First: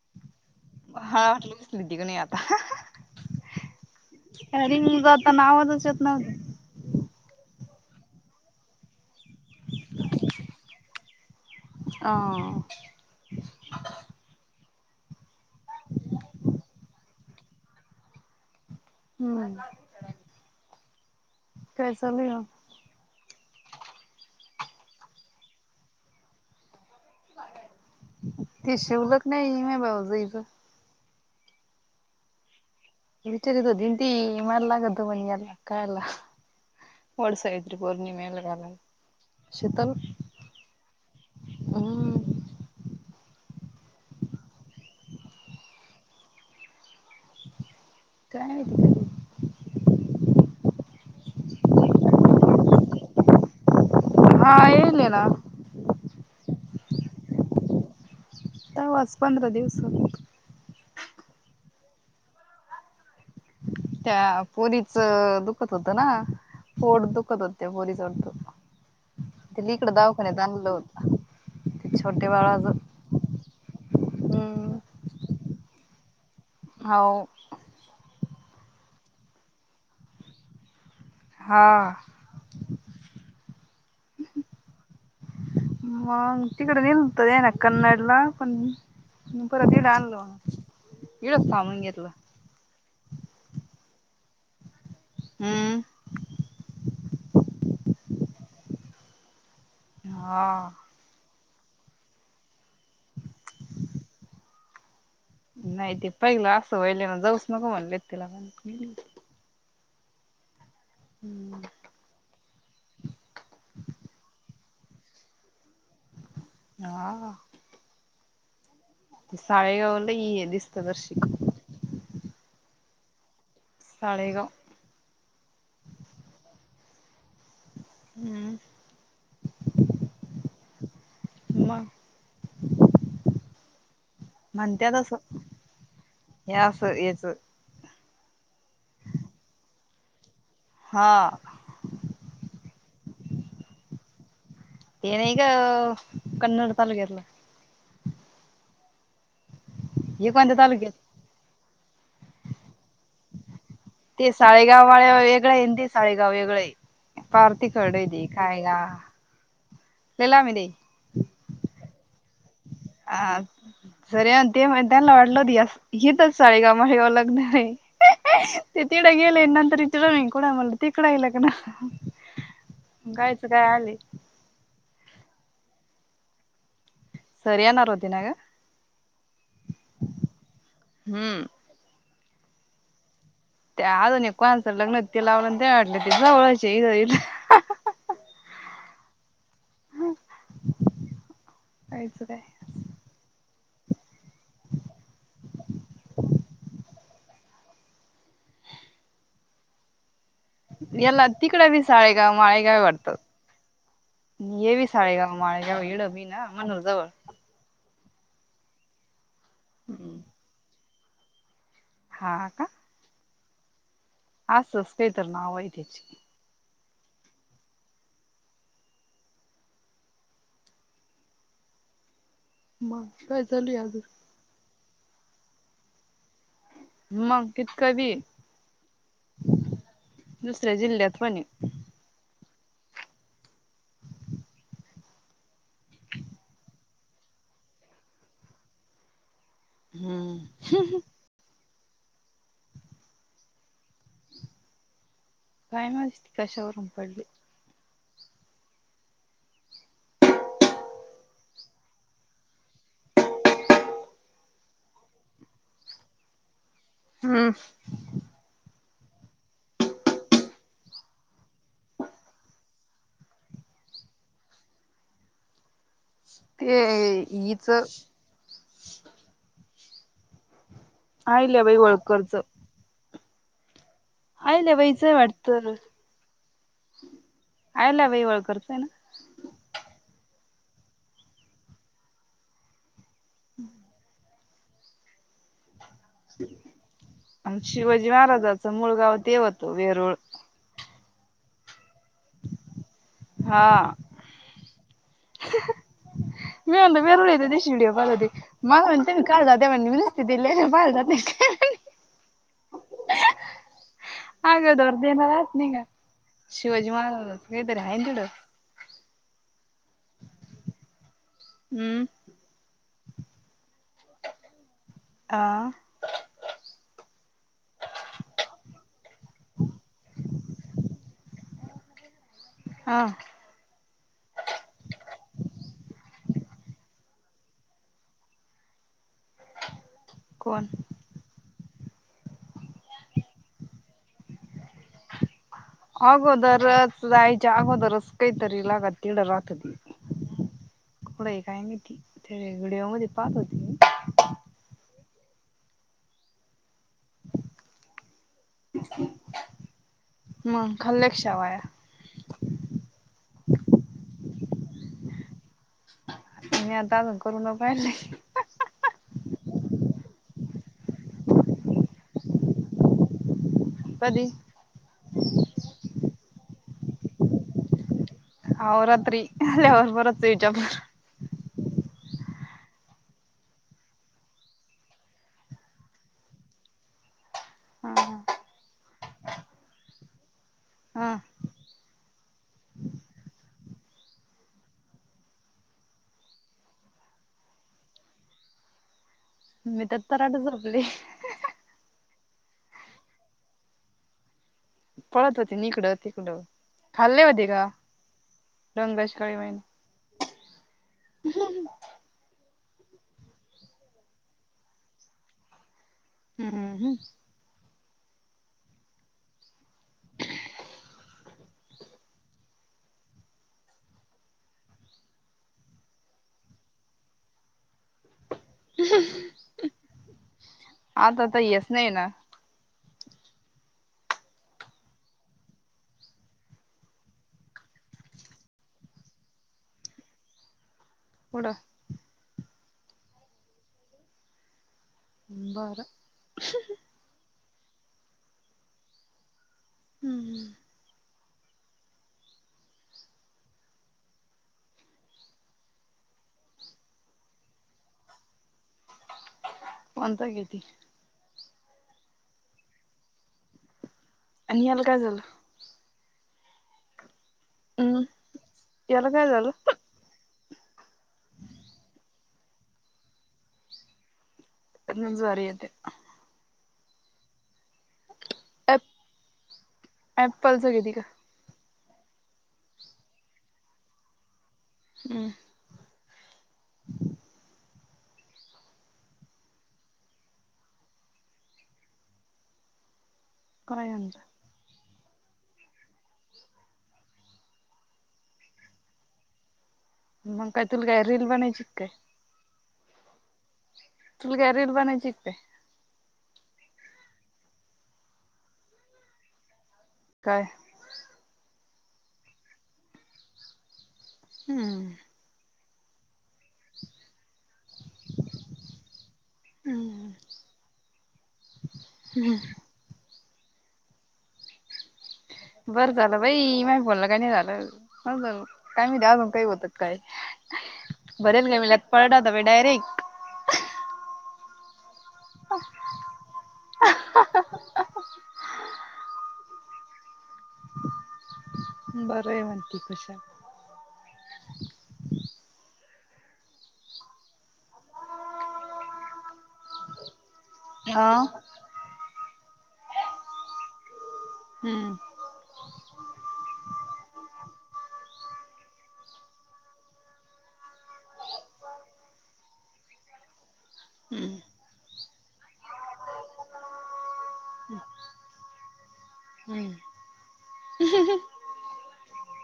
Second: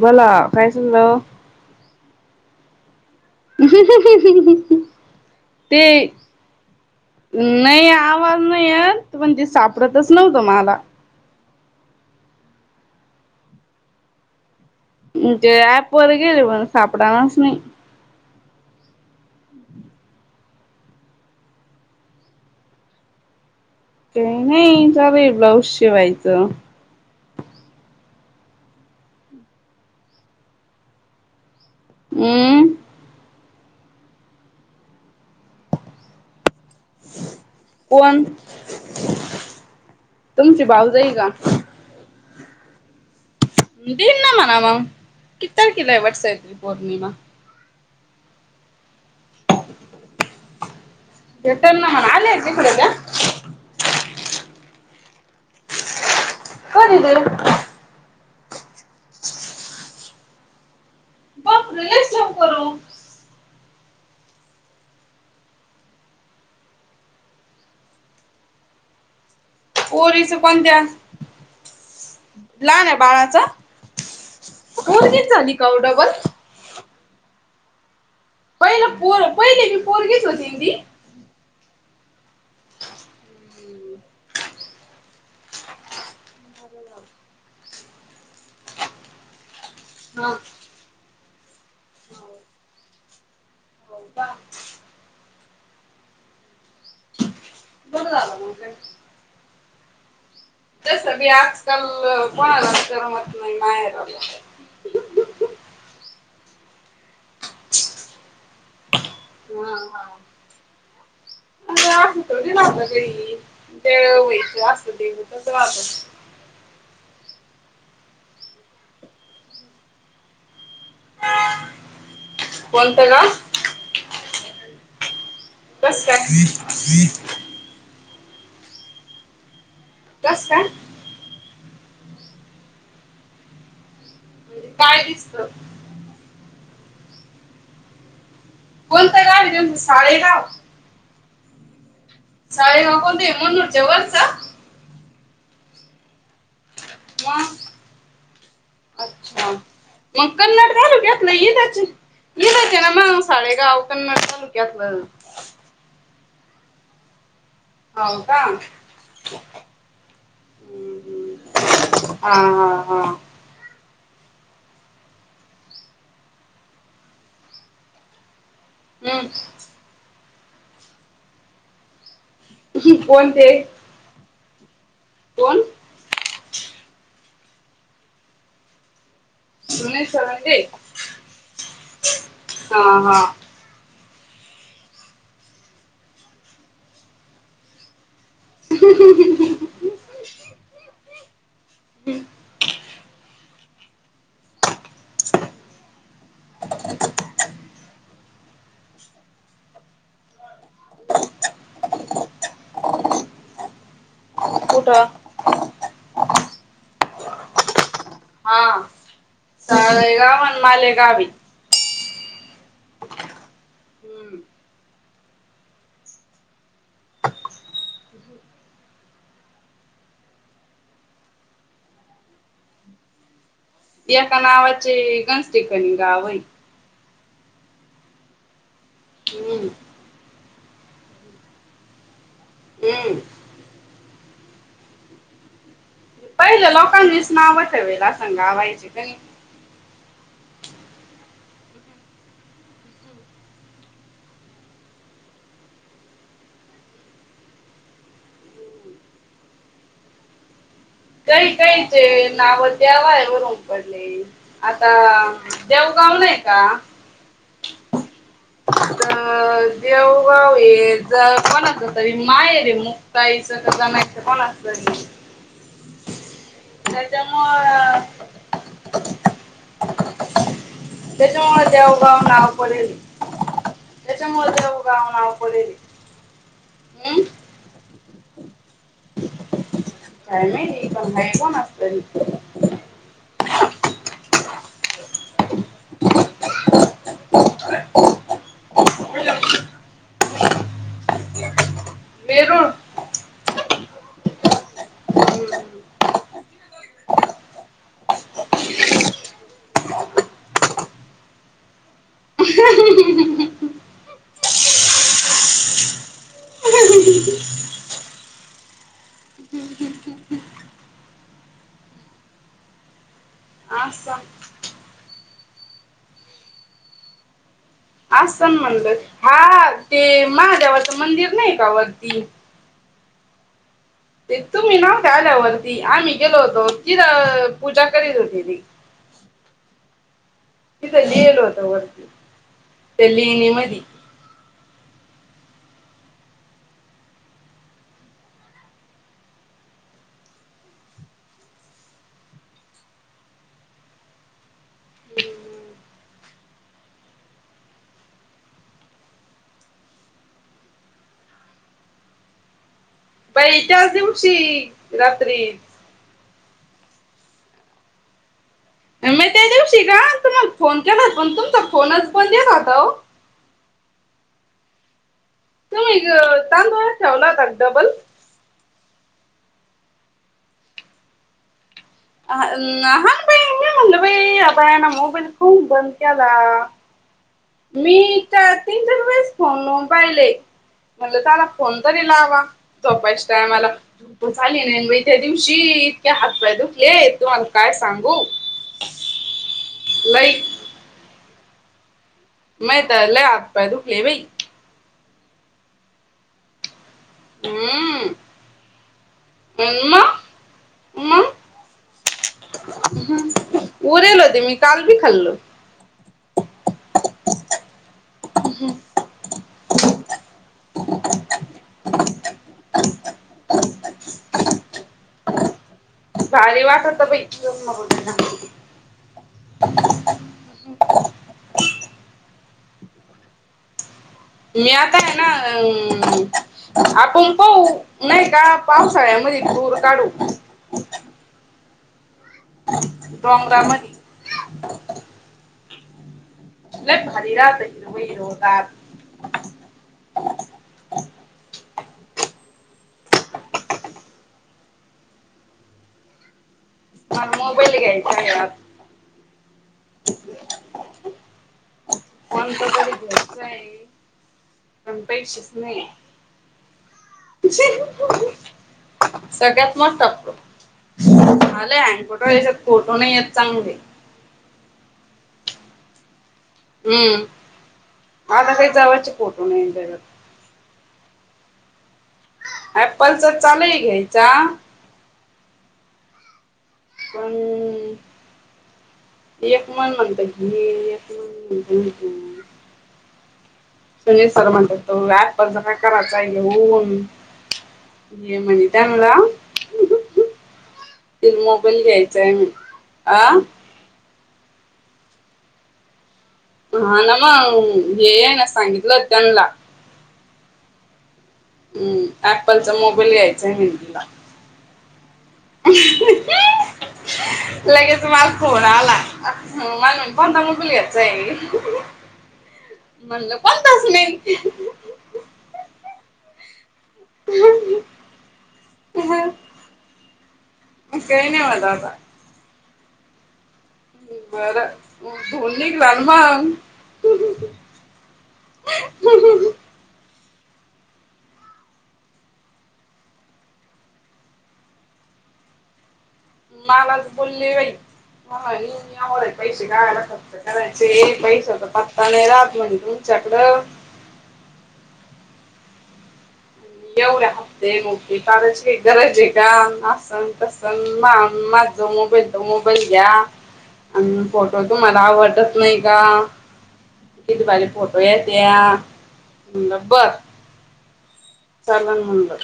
बोला. काय चाललं हां [unintelligible] तिकडन ये आता. रिंग [unintelligible] जाताना ते आवाजच येत नव्हता. [inaudible] नाही आवाज नाही येत पण ते सापडतच न्हवत माला हां. ते ऍप वर गेले पण सापडानच नाही. हम्म काय चालूय ओ? काही नाही चालूय ब्लाऊज शिवायचं. ते शिवलचं नाही मी ब्लाऊज हिज अम् [unintelligible] वडसावित्री कोण पौर्णिमेला घालल, शितल तुमची भाऊजई का हम्म. [unintelligible] मग किती तारखेला आहे वटसावित्री पौर्णिमा. काय माहिती? कधी? [unintelligible] हां यायले ना. होणे दे तवाच पंधरा दिवस होत्या. [unintelligible] त्या पोरीच दुखत होतं ना पोट दुखत होत त्या पोरीच ते इकडं पोरीचं दवाखान्यात आणलं कोणत्या होत छोटे बाळाच लहान आहे बाळाचं पोरगीच झाली काहो डबल हो पहिलं पोर पहिली बी पोरगीच होती ती. हा म तिकडे निघत यांना कन्नड लहानपणी हा. [unintelligible] इथ थांब. घेतला हो का हम्म बरं झालं मग काय हा जसं मी आज त्याल कोणालाच करमत नाही माहेरी राहुन. नाहीते पहिला वयले ना जाऊच नको म्हणले तिला [unintelligible] [inaudible] देवीच रहातं हा हा साळेगावला ये दिस प्रदर्शित कोणत गाव? कस काय? [inaudible] हम्म कस काय [inaudible] म्हणजे म्हणत्यात काय असं दिसतं? हे असं याच कोणत गाव आहे त्यांचं साळेगाव,. हा साळेगाव कोणतं हे मुनूरच्या वरचं ते नाही ग कन्नड तालुक्यात मग अच्छा या हे कोणत्या कन्नड तालुक्यात तालुक्यातलं इथच इथच हे ना मग साळेगाव ते साळेगाववा वेगळा ये साळेगाव गाव वेगळ आहे पारती खडय दे काय का लिला मी दे हा हा हा अ जर ते मैदानाला वाटलं होत हीच साडीगामारी ओ लग्न हाय तेे तिकड हम्म गेलेनंतर येतेर मी कुट म्हणलं तिकड हाय लग्न कोण कायच ते काय आले कोण [inaudible] सर येणार होते ना ग हम्म. [unintelligible] [inaudible] हा हा आजू एक कोणाच लग्न हो ते लावलं ते वाटलं ते [unintelligible] आयचं काय [inaudible] याला तिकड बी साळेगाव माळेगावी वाटत ए कुठं साळेगाव माळेगाव एड बी ना मनु जवळ हा साळेगाव आणि माले गावी [inaudible] हा आ का हम्म असस ते तर नाव ऐकायची [unintelligible] अजून एका नावत [unintelligible] गावई मग कित कवी हम्म दुसऱ्या जिल्ह्यात पणी [unintelligible] पहिलं लोकांनीच नाव ठेवेल असं [unintelligible] कनी हम्म [inaudible] काय माहित कशावरून पडली काही काहीचे नाव देवावरून पडले आता देवगाव नाही का हम्म अ देवगाव ये ज कोण अस तरी माहेर आहे मुक्ताईच का जनाईचं कोणाच तरी ते इचं [inaudible] त्याच्यामुळं [inaudible] त्याच्यामुळे देवगाव होळकरचं नाव पडील त्याच्यामुळ देवगाव नाव पडेले अहिल्या वळवळ करत आहे ना. काय नाही मुंबईच्या मास्तर येत्या हम् [unintelligible] अन शिवाजी महाराजांच मूळ गाव ते होत वेरूळ वेरूळ हम्म [unintelligible] आ दोर्दन नि शिवाजी महाराज काय तरी हाय ना तिकडं. आसन आह आसन म्हणलं हा ते महादेवाच मंदिर नाही [unintelligible] हा ते तुम्ही नव्ह का आल्यावरती आम्ही गेलो होतो तिथं पूजा करीत होती ती कोण? तिथ नेल हो दिल्ली मधी अगोदरच जायच्या अगोदरच ते तरी लागत तिकडं राहत होती. कपडे ही काय नाहीती ते व्हिडिओ मध्ये पाहत होती मगं खाल्या का शेवाया बाई त्याच दिवशी रात्री आणि आता पण करून पाहिले मी त्या दिवशी ग तु मग फोन केला होता पण तुमचा फोनच बंद राहत होता वो [inaudible] त्यो तांदोळात ठेवला होता डबल अहो रात्री लईच बोलत होतो हिच्या बरोबर. अ हान बाई मी म्हणल बाई आता यान मोबाईल कवून बंद केला मी हा. च तीन चार वेळेस फोन लावून पाहिले हा म्हटलं, चला फोन तरी लावा. झोपायच्या टायमाला मग झाली नाही. मग त्या दिवशी इतके हातपाय दुखले तूम्हाला काय सांगू मी त तराट लई झोपले माये त लय हात पाय दूखले बाई पळत होती. निकडं तिकडं खाल्ले होते. का हम्म. डोंगराची काळी मग मैना मग [inaudible] उरेल होते मी काल बी खाल्ल हूं हूं हूं भारी वाटत बाई [unintelligible] आता तर येस नाय ना मी आता आहे. ना अ आपण पाहू नाही. का पावसाळ्यामध्ये दूर काढू [unintelligible] [unintelligible] दोनदा म्हणे बर लय भारी राहतात हीरो होतात हम्म [inaudible] मला मोबाईल घ्यायचाय आत कोणता घेती कोणता तरी घ्यायचं आहे आणि याला काय पण झालं पैशेच नाही हम्म याला काय [unintelligible] झालं? सगळ्यात मोठा झालय आणि कुठं यांच्यात फोटो नाही येत चांगले ज्वारी येतय उम्म आता कायी ॲप जावायचे फोटू नई तेज्यात त्यह ॲपलचा चाललय घ्यायचा उह पण एक मन म्हणतय कि एक मन म्हणतय की काय सुजय आणलं सर म्हणताय अ ॲपलचा काय करायचं घेऊन घे म्हणे चांगला मग काय तुला काय रील बनायची काय आं तुला काय रिल बनायची की काय हा ना मंग हे ये ना सांगितलं त्यानला काय हम्म ॲपलचा चा मोबाईल घ्यायचाय [unintelligible] हम्म [inaudible] लगेच मला फोन आला म्हणुन कोणता मोबाईल घ्यायचा आहे म्हणलं कोणता सुनील? बरं झालं बई मा बोल काही नाही झालं काय मी द्याग काही बतात काय काही नाही भरेल म्हणत कात आता पळला डायरेक्ट [unintelligible] बरं धुर निगला ना मग बरं आहे म्हणती [unintelligible] मलाच बोलले बाई पैसे हा [unintelligible] पैसा पत्ता नाही. मंग तुमच्याकड हम्म [unintelligible] येवढे हफ्ते मोठे काढायची काय गरज आहे का असन तसन मा माझ मोबाईल त मोबाईल घ्या आनं फोटो तुमाला घ्याव वाटतं नाही का किती भारी फोटो येत्यात म्हटलं बर चांगला निहुन भर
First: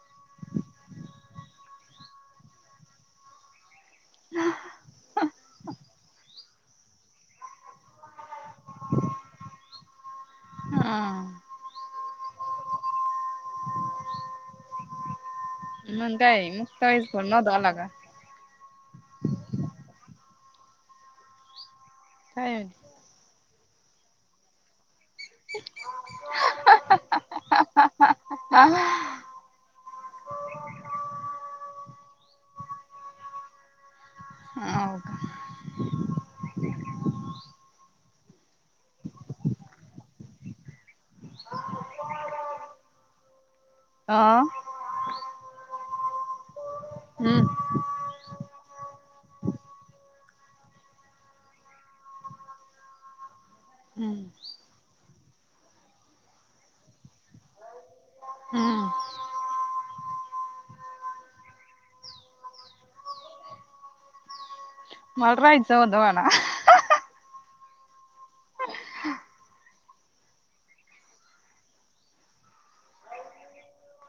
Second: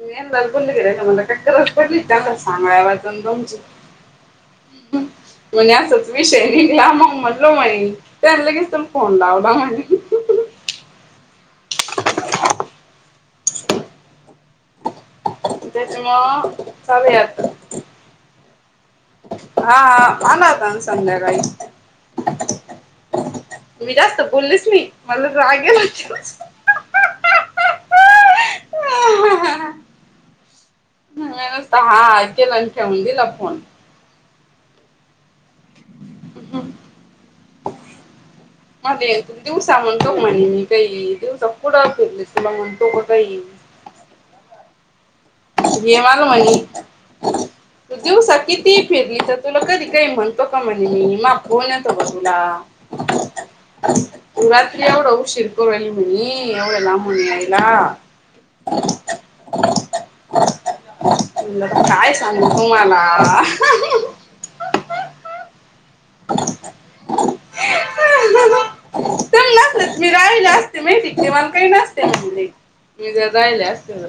मी यांनलाच बंद केलंय त्यांना म्हणलं काय गरज पडली त्याला सांगाय वाचुन तुमची? म्हणे असंच विषय निघला मग म्हणलो [unintelligible] त्याने लगेच तेन फोन लावला म्हणे हा [unintelligible] म्हणतंय तेय मुक्त ईस पण नादाव लागलं. हां हां आला होताना संध्याकाळी काय [unintelligible] तुम्ही जास्त बोल्लेच मी मला रागेला मी नुसतं हां हां केला अन् ठेवून दिला फोन हाव का हम् म्हागल्या वेळी तुम्ही दिवस सांग म्हणून कवा म्हणले मी? काही दिवसा पुढं फिरलीस, तुला म्हणतो का काही? आ प्रेमानं म्हणीत, हम्म तू दिवसा कितीही फिरली तर तुला कधी काय म्हणतो का म्हणे मी? मा फोन येतो का तुला? तू रात्री एवढं उशीर करून राहिली म्हणी एवढ्या लांबून यायला हम्म काय सांगू तुम्हाला? मला राहायच होत [unintelligible] त्यांना मी राहिले असते माहिती काय मला काही नसते म्हटले मी जर राहिले असते तर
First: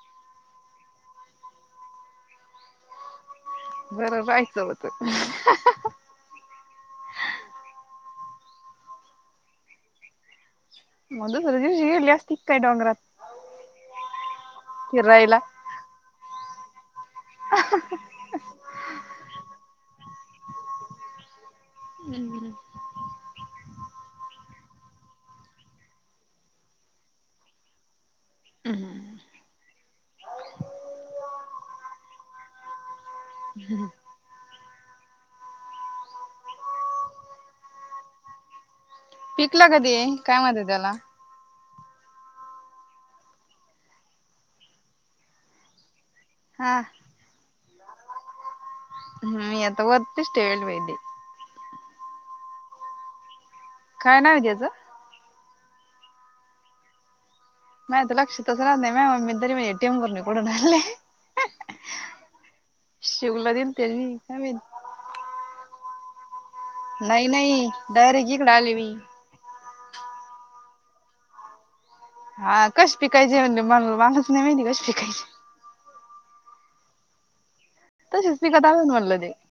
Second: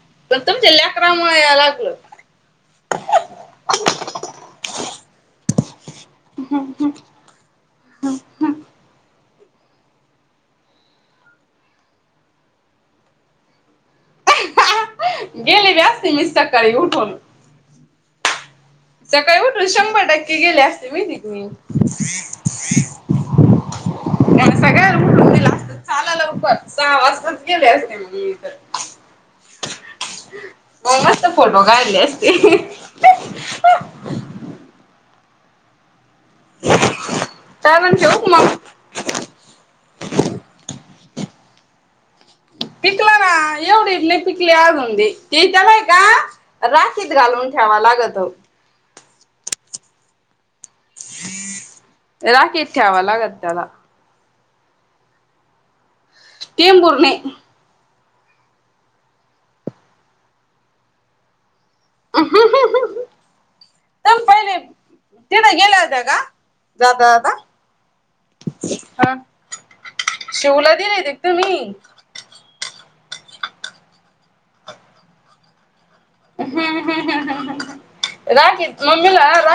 [unintelligible] तुमच्या लेकरामुळे यायला लागल बरं राहायचं होतं हम्म हम्म [unintelligible] मग दुसऱ्या दिवशी गेली असती काय डोंगरात? फिरायला गेले बी असते मी सक काही उठून सकाळी उठून शंभर टक्के गेले असते मी माहित का मी [inaudible] आणि सगळ उठून दिेला असत चाला लवकर सहा वाजताच गेले असते मी तर मग मस्त फोटो काढले असते काय म्हणते होक माऊ? पिकलं का दे, काय म्हणतेत त्याला? पिकला ना एवढेत लई पिकले अजूनदी ते त्यालाय का हा राशीत घालून ठेवा लागतं मी आता वरती [unintelligible] [unintelligible] राखेत ठेवाय लागल त्याला [unintelligible] टेम्भूर्णी माझ्या तर लक्षातच राहत नाय म्या, मम्मी दरवेळी टेंभूर्णीकडून आले [unintelligible] शिवला दिलत्या मी, काय माहित? तेन गेले होतं का जाता नाही जाता नाही डायरेक्ट हिकड आले मी हा शिवला बी नाय रे तुम्ही हां कश पिकायचेे म्हणले मनाला-मनालाच? नवे दिवस शिकायचे [unintelligible] तसेच राह पिकत की आलं म्हणलं मम्मीला ते रा